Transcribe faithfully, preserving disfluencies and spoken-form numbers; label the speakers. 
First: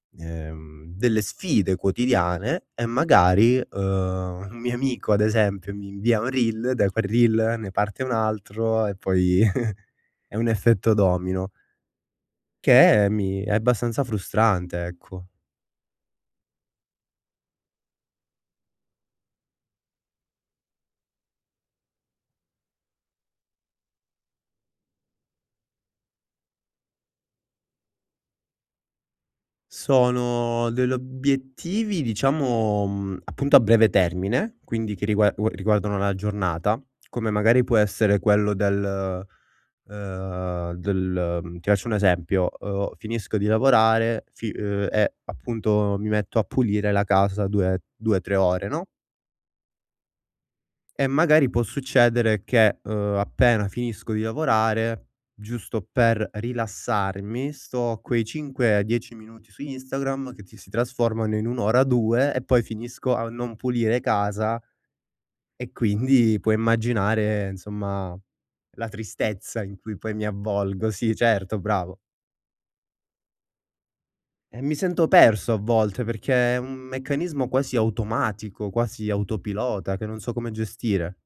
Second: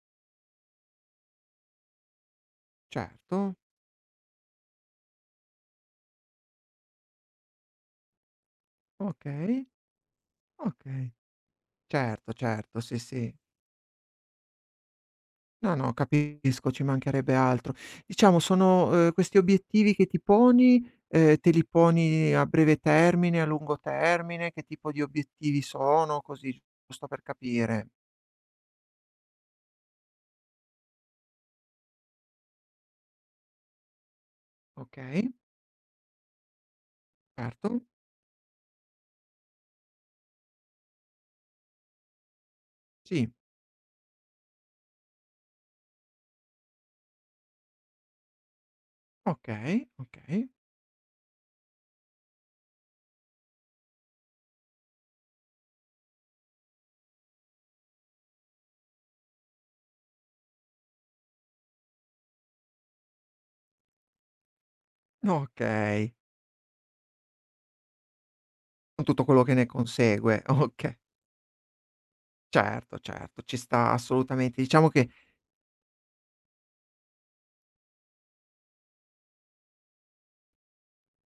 Speaker 1: Ehm, delle sfide quotidiane e
Speaker 2: Certo.
Speaker 1: magari, uhm, un mio amico, ad esempio, mi invia un reel, da quel reel ne parte un altro, e poi
Speaker 2: Okay.
Speaker 1: è un effetto
Speaker 2: Okay.
Speaker 1: domino.
Speaker 2: Certo, certo, sì,
Speaker 1: Che
Speaker 2: sì.
Speaker 1: mi è abbastanza frustrante, ecco.
Speaker 2: No, no, capisco, ci mancherebbe altro. Diciamo sono uhm, questi obiettivi che ti poni, ehm, te li poni a breve termine, a lungo termine, che tipo di obiettivi sono? Così, giusto per capire.
Speaker 1: Sono del obiettivi diciamo, mhmm, appunto a breve termine, quindi che
Speaker 2: Okay.
Speaker 1: rigua u riguardano la giornata, come magari può
Speaker 2: Certo.
Speaker 1: essere quello del uhm, del mhmm, ti accio un esempio: uhm,
Speaker 2: Sì.
Speaker 1: finisco di lavorare, fi uhm, e appunto mi metto a pulire la casa due due, trè ore, no?
Speaker 2: Okay, okay.
Speaker 1: E magari può succedere che, uhm, appena finisco di lavorare, giusto per rilassarmi, sto a quei cinque dieci minuti su Instagram, che ti si trasformano in un ora, due e poi finisco a non pulire casa. E
Speaker 2: Okay.
Speaker 1: quindi puoi immaginare, insomma, la
Speaker 2: Con tutto quello che
Speaker 1: tristezza
Speaker 2: ne
Speaker 1: in cui poi mi
Speaker 2: consegue,
Speaker 1: avvolgo.
Speaker 2: ocche.
Speaker 1: Sì certo, bravo.
Speaker 2: Certo, certo, ci sta
Speaker 1: E
Speaker 2: assolutamente.
Speaker 1: mi
Speaker 2: Diciamo
Speaker 1: sento
Speaker 2: che
Speaker 1: perso a volte perché è un meccanismo quasi automatico, quasi autopilota, che non so come gestire.